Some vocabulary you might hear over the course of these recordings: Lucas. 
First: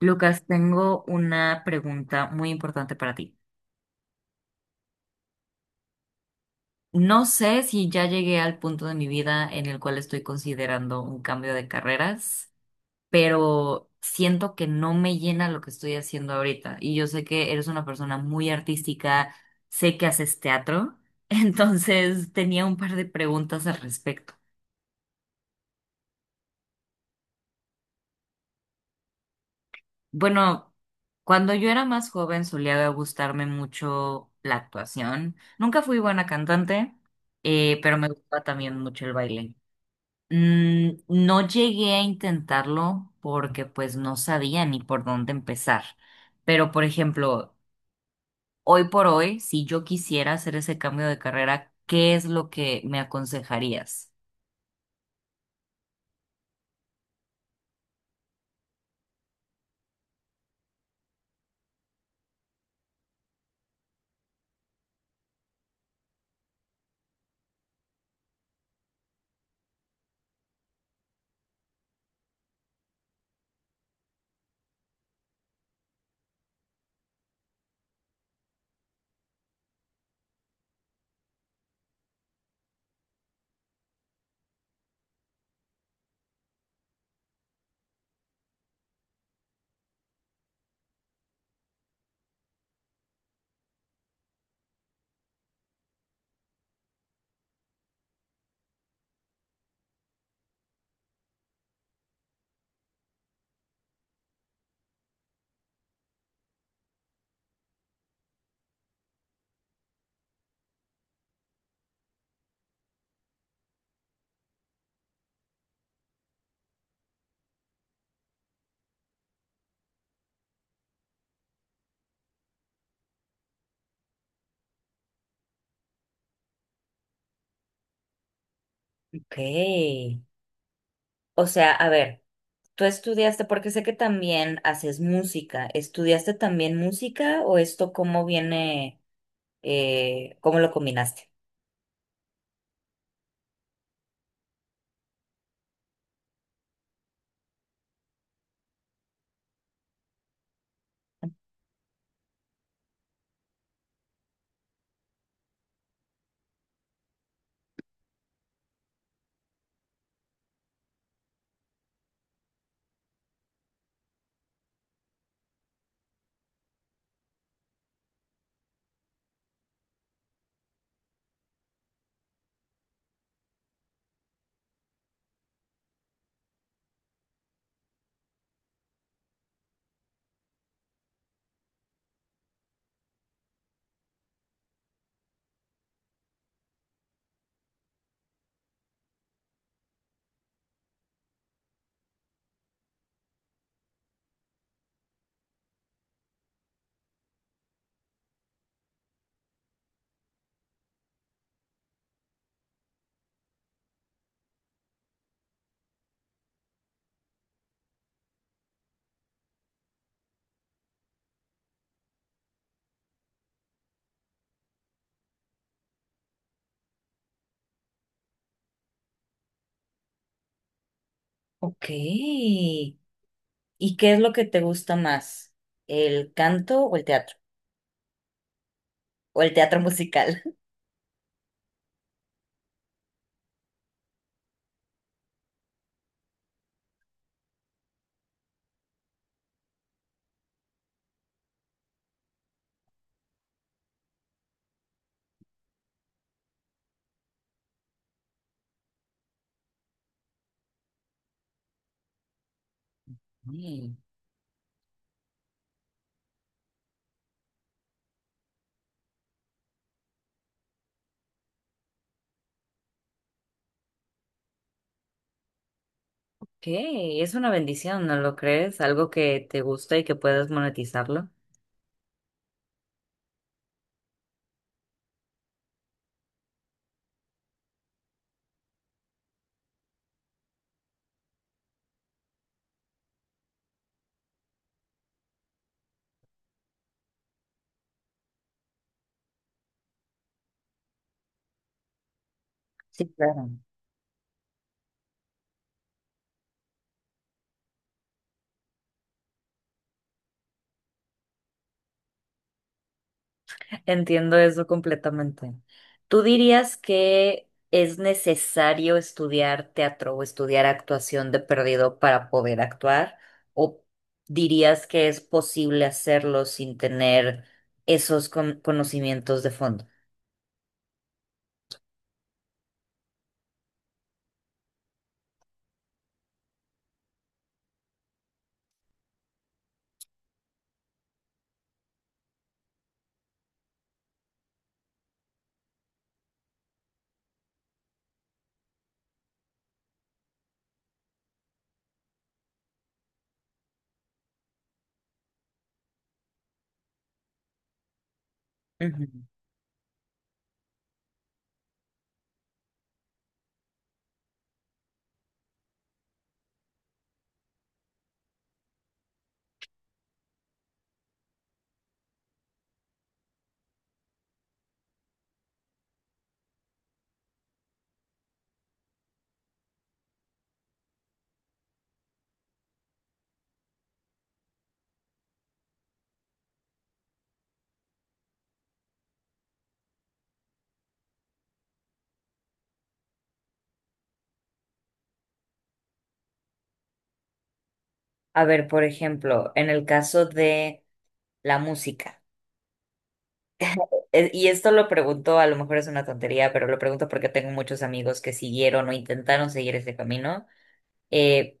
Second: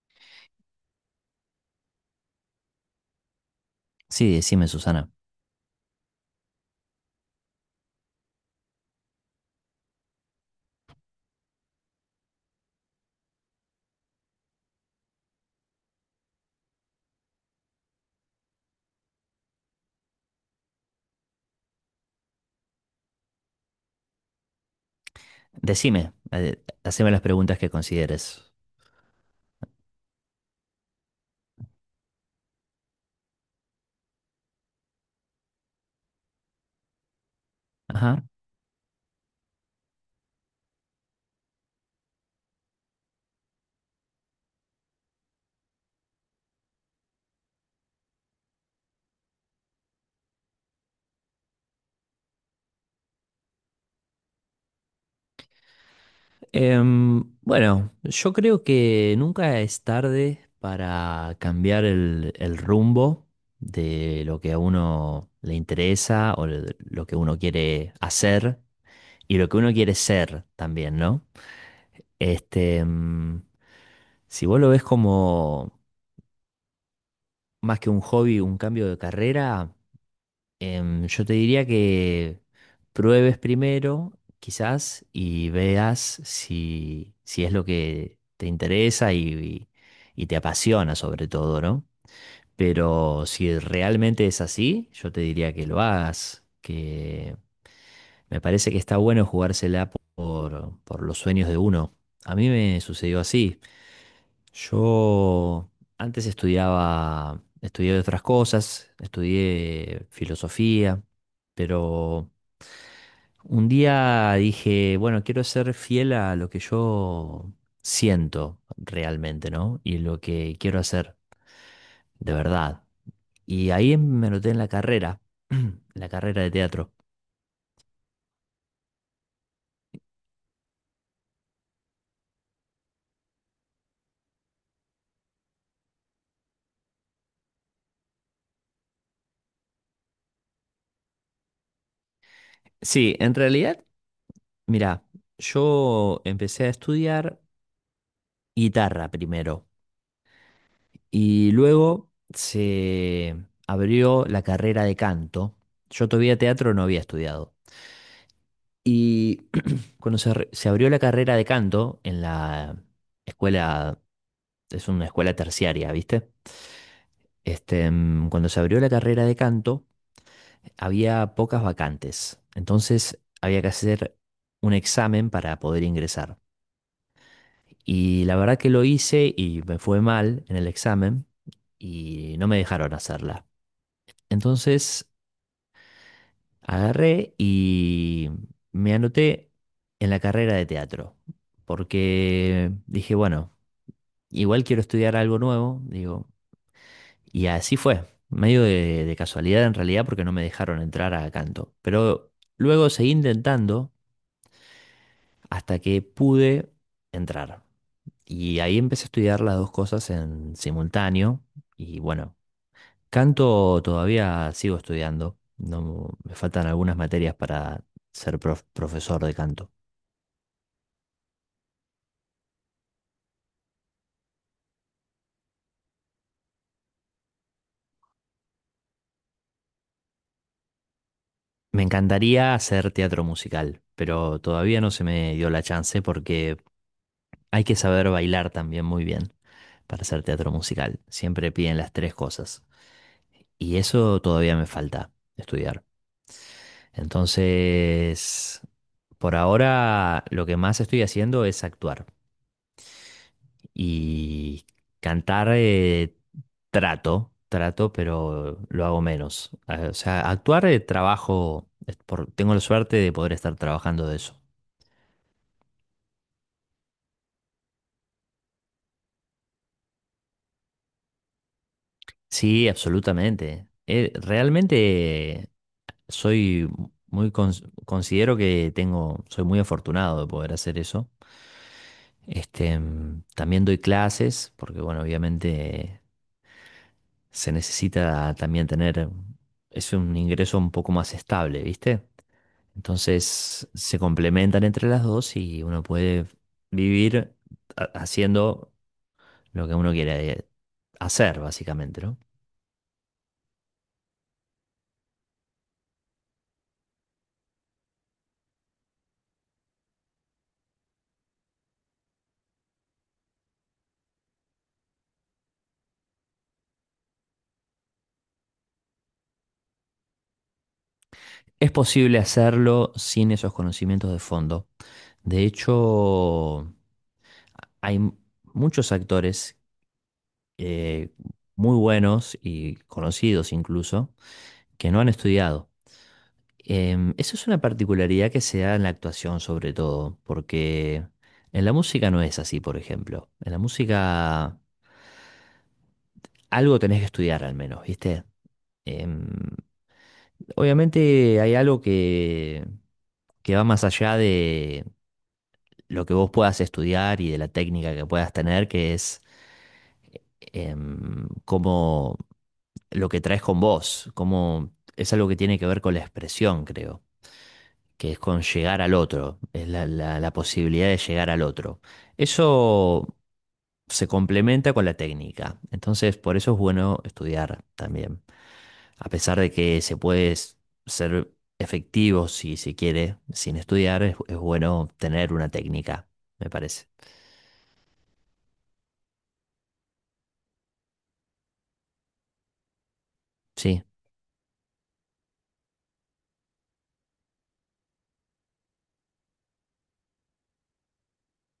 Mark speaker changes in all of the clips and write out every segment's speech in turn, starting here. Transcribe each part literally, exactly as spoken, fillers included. Speaker 1: Lucas, tengo una pregunta muy importante para ti.
Speaker 2: Sí, decime, Susana.
Speaker 1: No sé si ya llegué al punto de mi vida en el cual estoy considerando un cambio de carreras, pero siento que no me llena lo que estoy haciendo ahorita. Y yo sé que eres una persona muy artística, sé que haces teatro, entonces tenía un par de preguntas al respecto.
Speaker 2: Decime, eh, haceme las preguntas que consideres.
Speaker 1: Bueno, cuando yo era más joven solía gustarme mucho la actuación. Nunca fui buena cantante, eh, pero me
Speaker 2: Ajá.
Speaker 1: gustaba también mucho el baile. Mm, no llegué a intentarlo porque pues no sabía ni por dónde empezar. Pero por ejemplo, hoy por hoy, si yo quisiera hacer ese cambio de carrera, ¿qué es lo que me aconsejarías?
Speaker 2: Em, bueno, yo creo que nunca es tarde para cambiar el, el rumbo de lo que a uno le interesa o de lo que uno quiere hacer y lo que uno quiere ser también, ¿no? Este, em, si vos lo ves como más que un hobby, un cambio de carrera, Em, yo te diría que pruebes primero, quizás, y veas si, si es lo que te interesa y, y- y te apasiona sobre todo, ¿no? Pero si realmente es así, yo te diría que lo hagas, que me parece que está bueno jugársela por, por los sueños de uno. A mí me sucedió así. Yo antes estudiaba, estudié otras cosas, estudié filosofía, pero un día dije, bueno, quiero ser fiel a lo que yo siento realmente, ¿no? Y lo que quiero hacer de verdad. Y ahí me noté en la carrera, en la carrera de teatro.
Speaker 1: Ok. O sea, a ver. Tú estudiaste, porque sé que también haces música. ¿Estudiaste también música o esto cómo viene, eh, cómo lo combinaste?
Speaker 2: Sí, en realidad, mira, yo empecé a estudiar guitarra primero y luego se abrió la carrera de canto. Yo todavía teatro no había estudiado. Y cuando se, re- se abrió la carrera de canto en la escuela, es una escuela terciaria, ¿viste? Este, mm, cuando se abrió la carrera de canto, había pocas vacantes. Entonces había que hacer un examen para poder ingresar. Y la verdad que lo hice y me fue mal en el examen y no me dejaron hacerla. Entonces agarré y me anoté en la carrera de teatro. Porque dije, bueno, igual quiero estudiar algo nuevo. Digo, y así fue, medio de, de casualidad en realidad porque no me dejaron entrar a canto. Pero luego seguí intentando hasta que pude entrar. Y ahí empecé a estudiar las dos cosas en simultáneo. Y bueno, canto todavía sigo estudiando. No, me faltan algunas materias para ser prof- profesor de canto.
Speaker 1: Ok. ¿Y qué es lo que te gusta más? ¿El canto o el teatro? ¿O el teatro musical?
Speaker 2: Me encantaría hacer teatro musical, pero todavía no se me dio la chance porque hay que saber bailar también muy bien para hacer teatro musical. Siempre piden las tres cosas. Y eso todavía me falta estudiar. Entonces, por ahora lo que más estoy haciendo es actuar.
Speaker 1: Mm,
Speaker 2: Y cantar, eh, trato, trato, pero lo hago menos. Eh, O sea, actuar, eh, trabajo, es por- tengo la suerte de poder estar trabajando de eso.
Speaker 1: ok, es una bendición, ¿no lo crees? Algo que te gusta y que puedes monetizarlo.
Speaker 2: Sí, absolutamente. Eh, realmente soy muy cons- considero que tengo, soy muy afortunado de poder hacer eso. Este, mm, también doy clases, porque bueno, obviamente se necesita también tener, es un ingreso un poco más estable, ¿viste?
Speaker 1: Sí, claro.
Speaker 2: Entonces se complementan entre las dos y uno puede vivir ha- haciendo lo que uno quiera eh, hacer, básicamente, ¿no?
Speaker 1: Entiendo eso completamente. ¿Tú dirías que es necesario estudiar teatro o estudiar actuación de perdido para poder actuar? ¿O dirías que es posible hacerlo sin tener esos con- conocimientos de fondo?
Speaker 2: Es posible hacerlo sin esos conocimientos de fondo. De hecho, hay m- muchos actores, eh, muy buenos y conocidos incluso, que no han estudiado. Em, eso es una particularidad que se da en la actuación sobre todo, porque en la música no es así, por ejemplo. En la música algo tenés que estudiar al menos, ¿viste?
Speaker 1: Ujú.
Speaker 2: Em, Obviamente hay algo que, que va más allá de lo que vos puedas estudiar y de la técnica que puedas tener, que es em, cómo lo que traes con vos, cómo es algo que tiene que ver con la expresión, creo que es con llegar al otro, es la, la- la posibilidad de llegar al otro. Eso se complementa con la técnica, entonces por eso es bueno estudiar también, a pesar de que se puede s- ser efectivo si se quiere sin estudiar, es, es bueno tener una técnica, me parece.
Speaker 1: A ver, por ejemplo, en el caso de la música,
Speaker 2: Sí,
Speaker 1: e- y esto lo pregunto, a lo mejor es una tontería, pero lo pregunto porque tengo muchos amigos que siguieron o intentaron seguir ese camino. Eh,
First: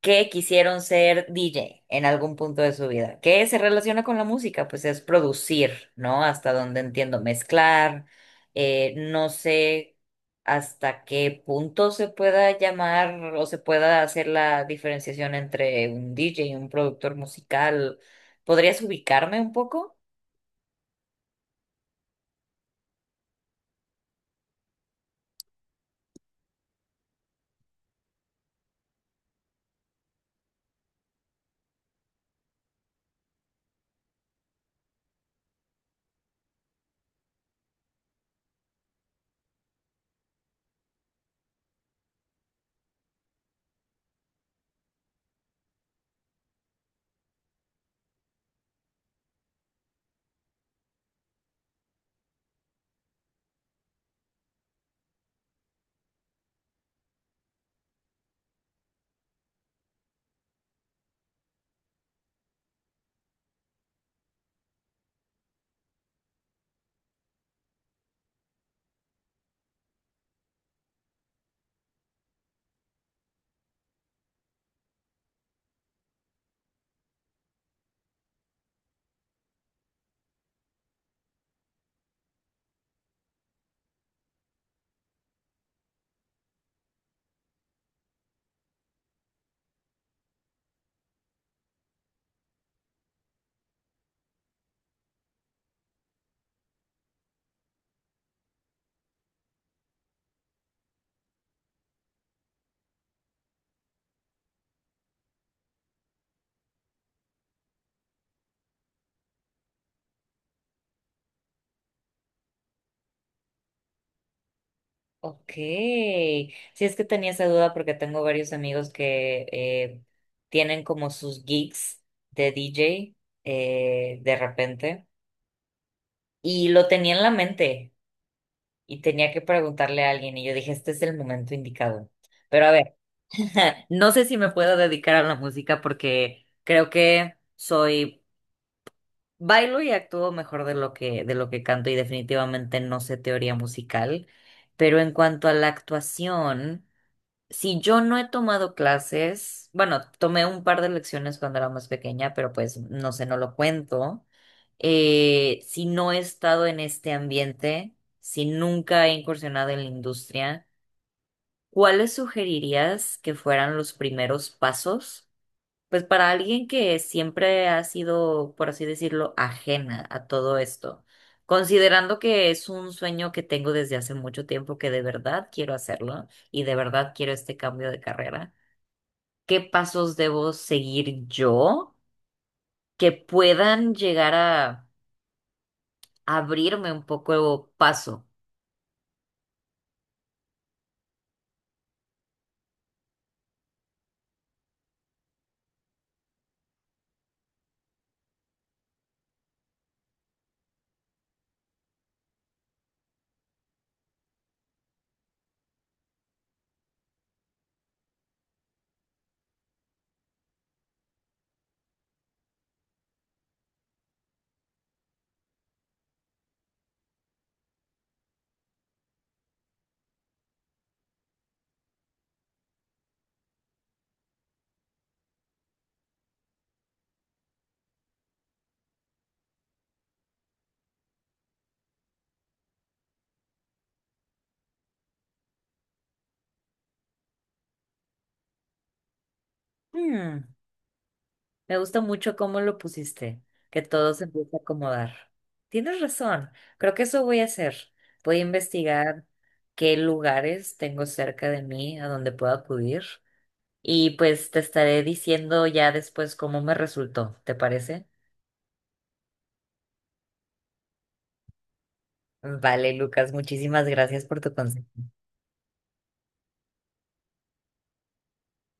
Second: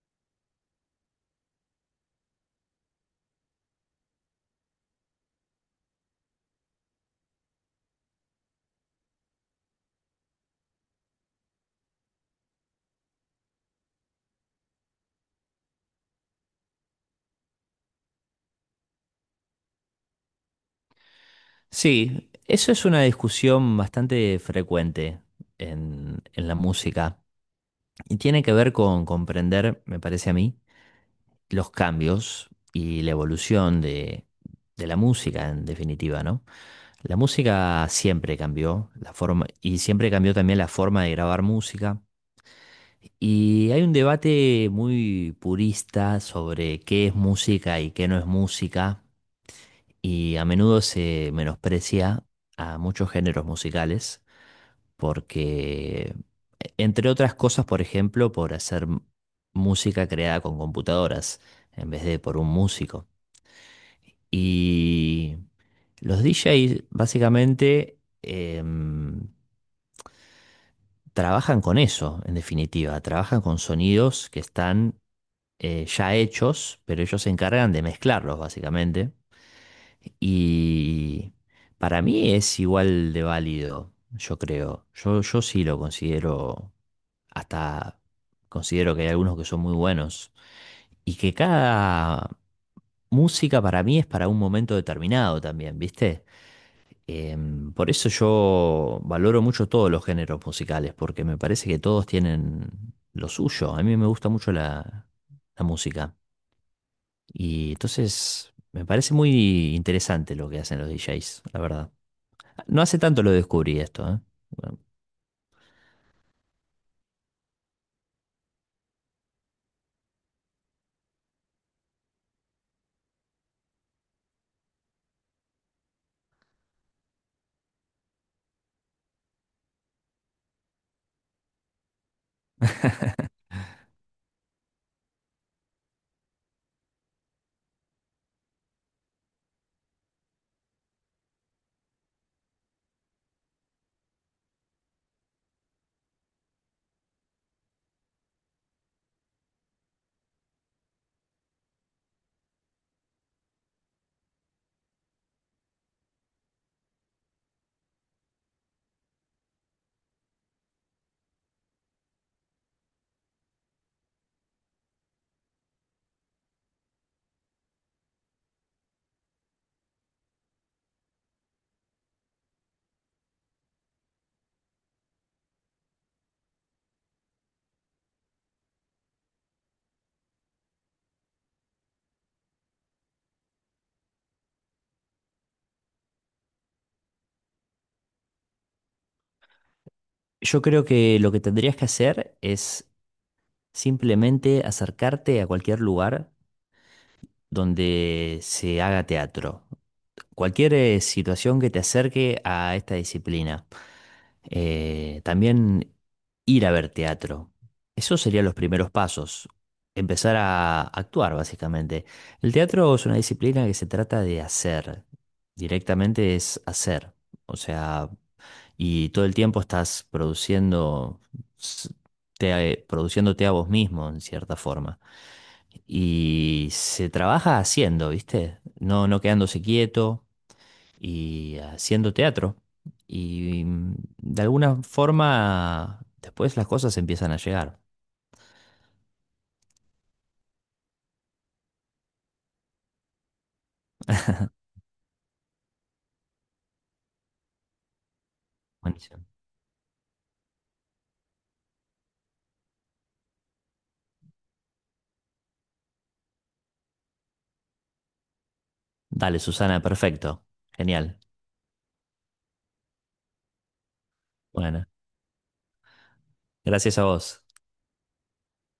Speaker 1: que quisieron ser D J en algún punto de su vida, que se relaciona con la música, pues es producir, ¿no? Hasta donde entiendo, mezclar, eh, no sé hasta qué punto se pueda llamar o se pueda hacer la diferenciación entre un D J y un productor musical. ¿Podrías ubicarme un poco?
Speaker 2: sí, eso es una discusión bastante frecuente en, en la música y tiene que ver con comprender, me parece a mí, los cambios y la evolución de, de la música, en definitiva, ¿no? La música siempre cambió, la forma, y siempre cambió también la forma de grabar música. Y hay un debate muy purista sobre qué es música y qué no es música, y a menudo se menosprecia a muchos géneros musicales, porque, entre otras cosas, por ejemplo, por hacer música creada con computadoras en vez de por un músico. Y los D Js básicamente em, trabajan con eso, en definitiva, trabajan con sonidos que están, eh, ya hechos, pero ellos se encargan de mezclarlos, básicamente. Y para mí es igual de válido, yo creo. Yo, yo sí lo considero, hasta considero que hay algunos que son muy buenos. Y que cada música para mí es para un momento determinado también, ¿viste? Em, por eso yo valoro mucho todos los géneros musicales, porque me parece que todos tienen lo suyo. A mí me gusta mucho la, la música. Y entonces me parece muy interesante lo que hacen los D Js, la verdad. No hace tanto lo descubrí esto, ¿eh? Bueno,
Speaker 1: Ok, si es que tenía esa duda porque tengo varios amigos que eh, tienen como sus gigs de D J eh, de repente y lo tenía en la mente y tenía que preguntarle a alguien y yo dije, este es el momento indicado. Pero a ver, no sé si me puedo dedicar a la música porque creo que soy, bailo y actúo mejor de lo que, de lo que canto y definitivamente no sé teoría musical, pero en cuanto a la actuación. Si yo no he tomado clases, bueno, tomé un par de lecciones cuando era más pequeña, pero pues no sé, no lo cuento. Eh, si no he estado en este ambiente, si nunca he incursionado en la industria, ¿cuáles sugerirías que fueran los primeros pasos? Pues para alguien que siempre ha sido, por así decirlo, ajena a todo esto, considerando que es un sueño que tengo desde hace mucho tiempo que de verdad quiero hacerlo y de verdad quiero este cambio de carrera, qué pasos debo seguir yo que puedan llegar a abrirme un poco paso.
Speaker 2: yo creo que lo que tendrías que hacer es simplemente acercarte a cualquier lugar donde se haga teatro. Cualquier eh, situación que te acerque a esta disciplina. Eh, también ir a ver teatro. Esos serían los primeros pasos. Empezar a actuar, básicamente. El teatro es una disciplina que se trata de hacer. Directamente es hacer. O sea, y todo el tiempo estás produciendo. s- te- eh, Produciéndote a vos mismo, en cierta forma. Y se trabaja haciendo, ¿viste? No, no quedándose quieto y haciendo teatro. Y mm, de alguna forma, después las cosas empiezan a llegar.
Speaker 1: Mm, me gusta mucho cómo lo pusiste, que todo se empieza a acomodar. Tienes razón, creo que eso voy a hacer. Voy a investigar
Speaker 2: Buenísimo.
Speaker 1: qué lugares tengo cerca de mí a donde puedo acudir y pues te estaré diciendo ya después cómo me resultó, ¿te parece?
Speaker 2: Dale, Susana, perfecto. Genial.
Speaker 1: Vale, Lucas, muchísimas gracias por tu consejo.
Speaker 2: Bueno, gracias a vos.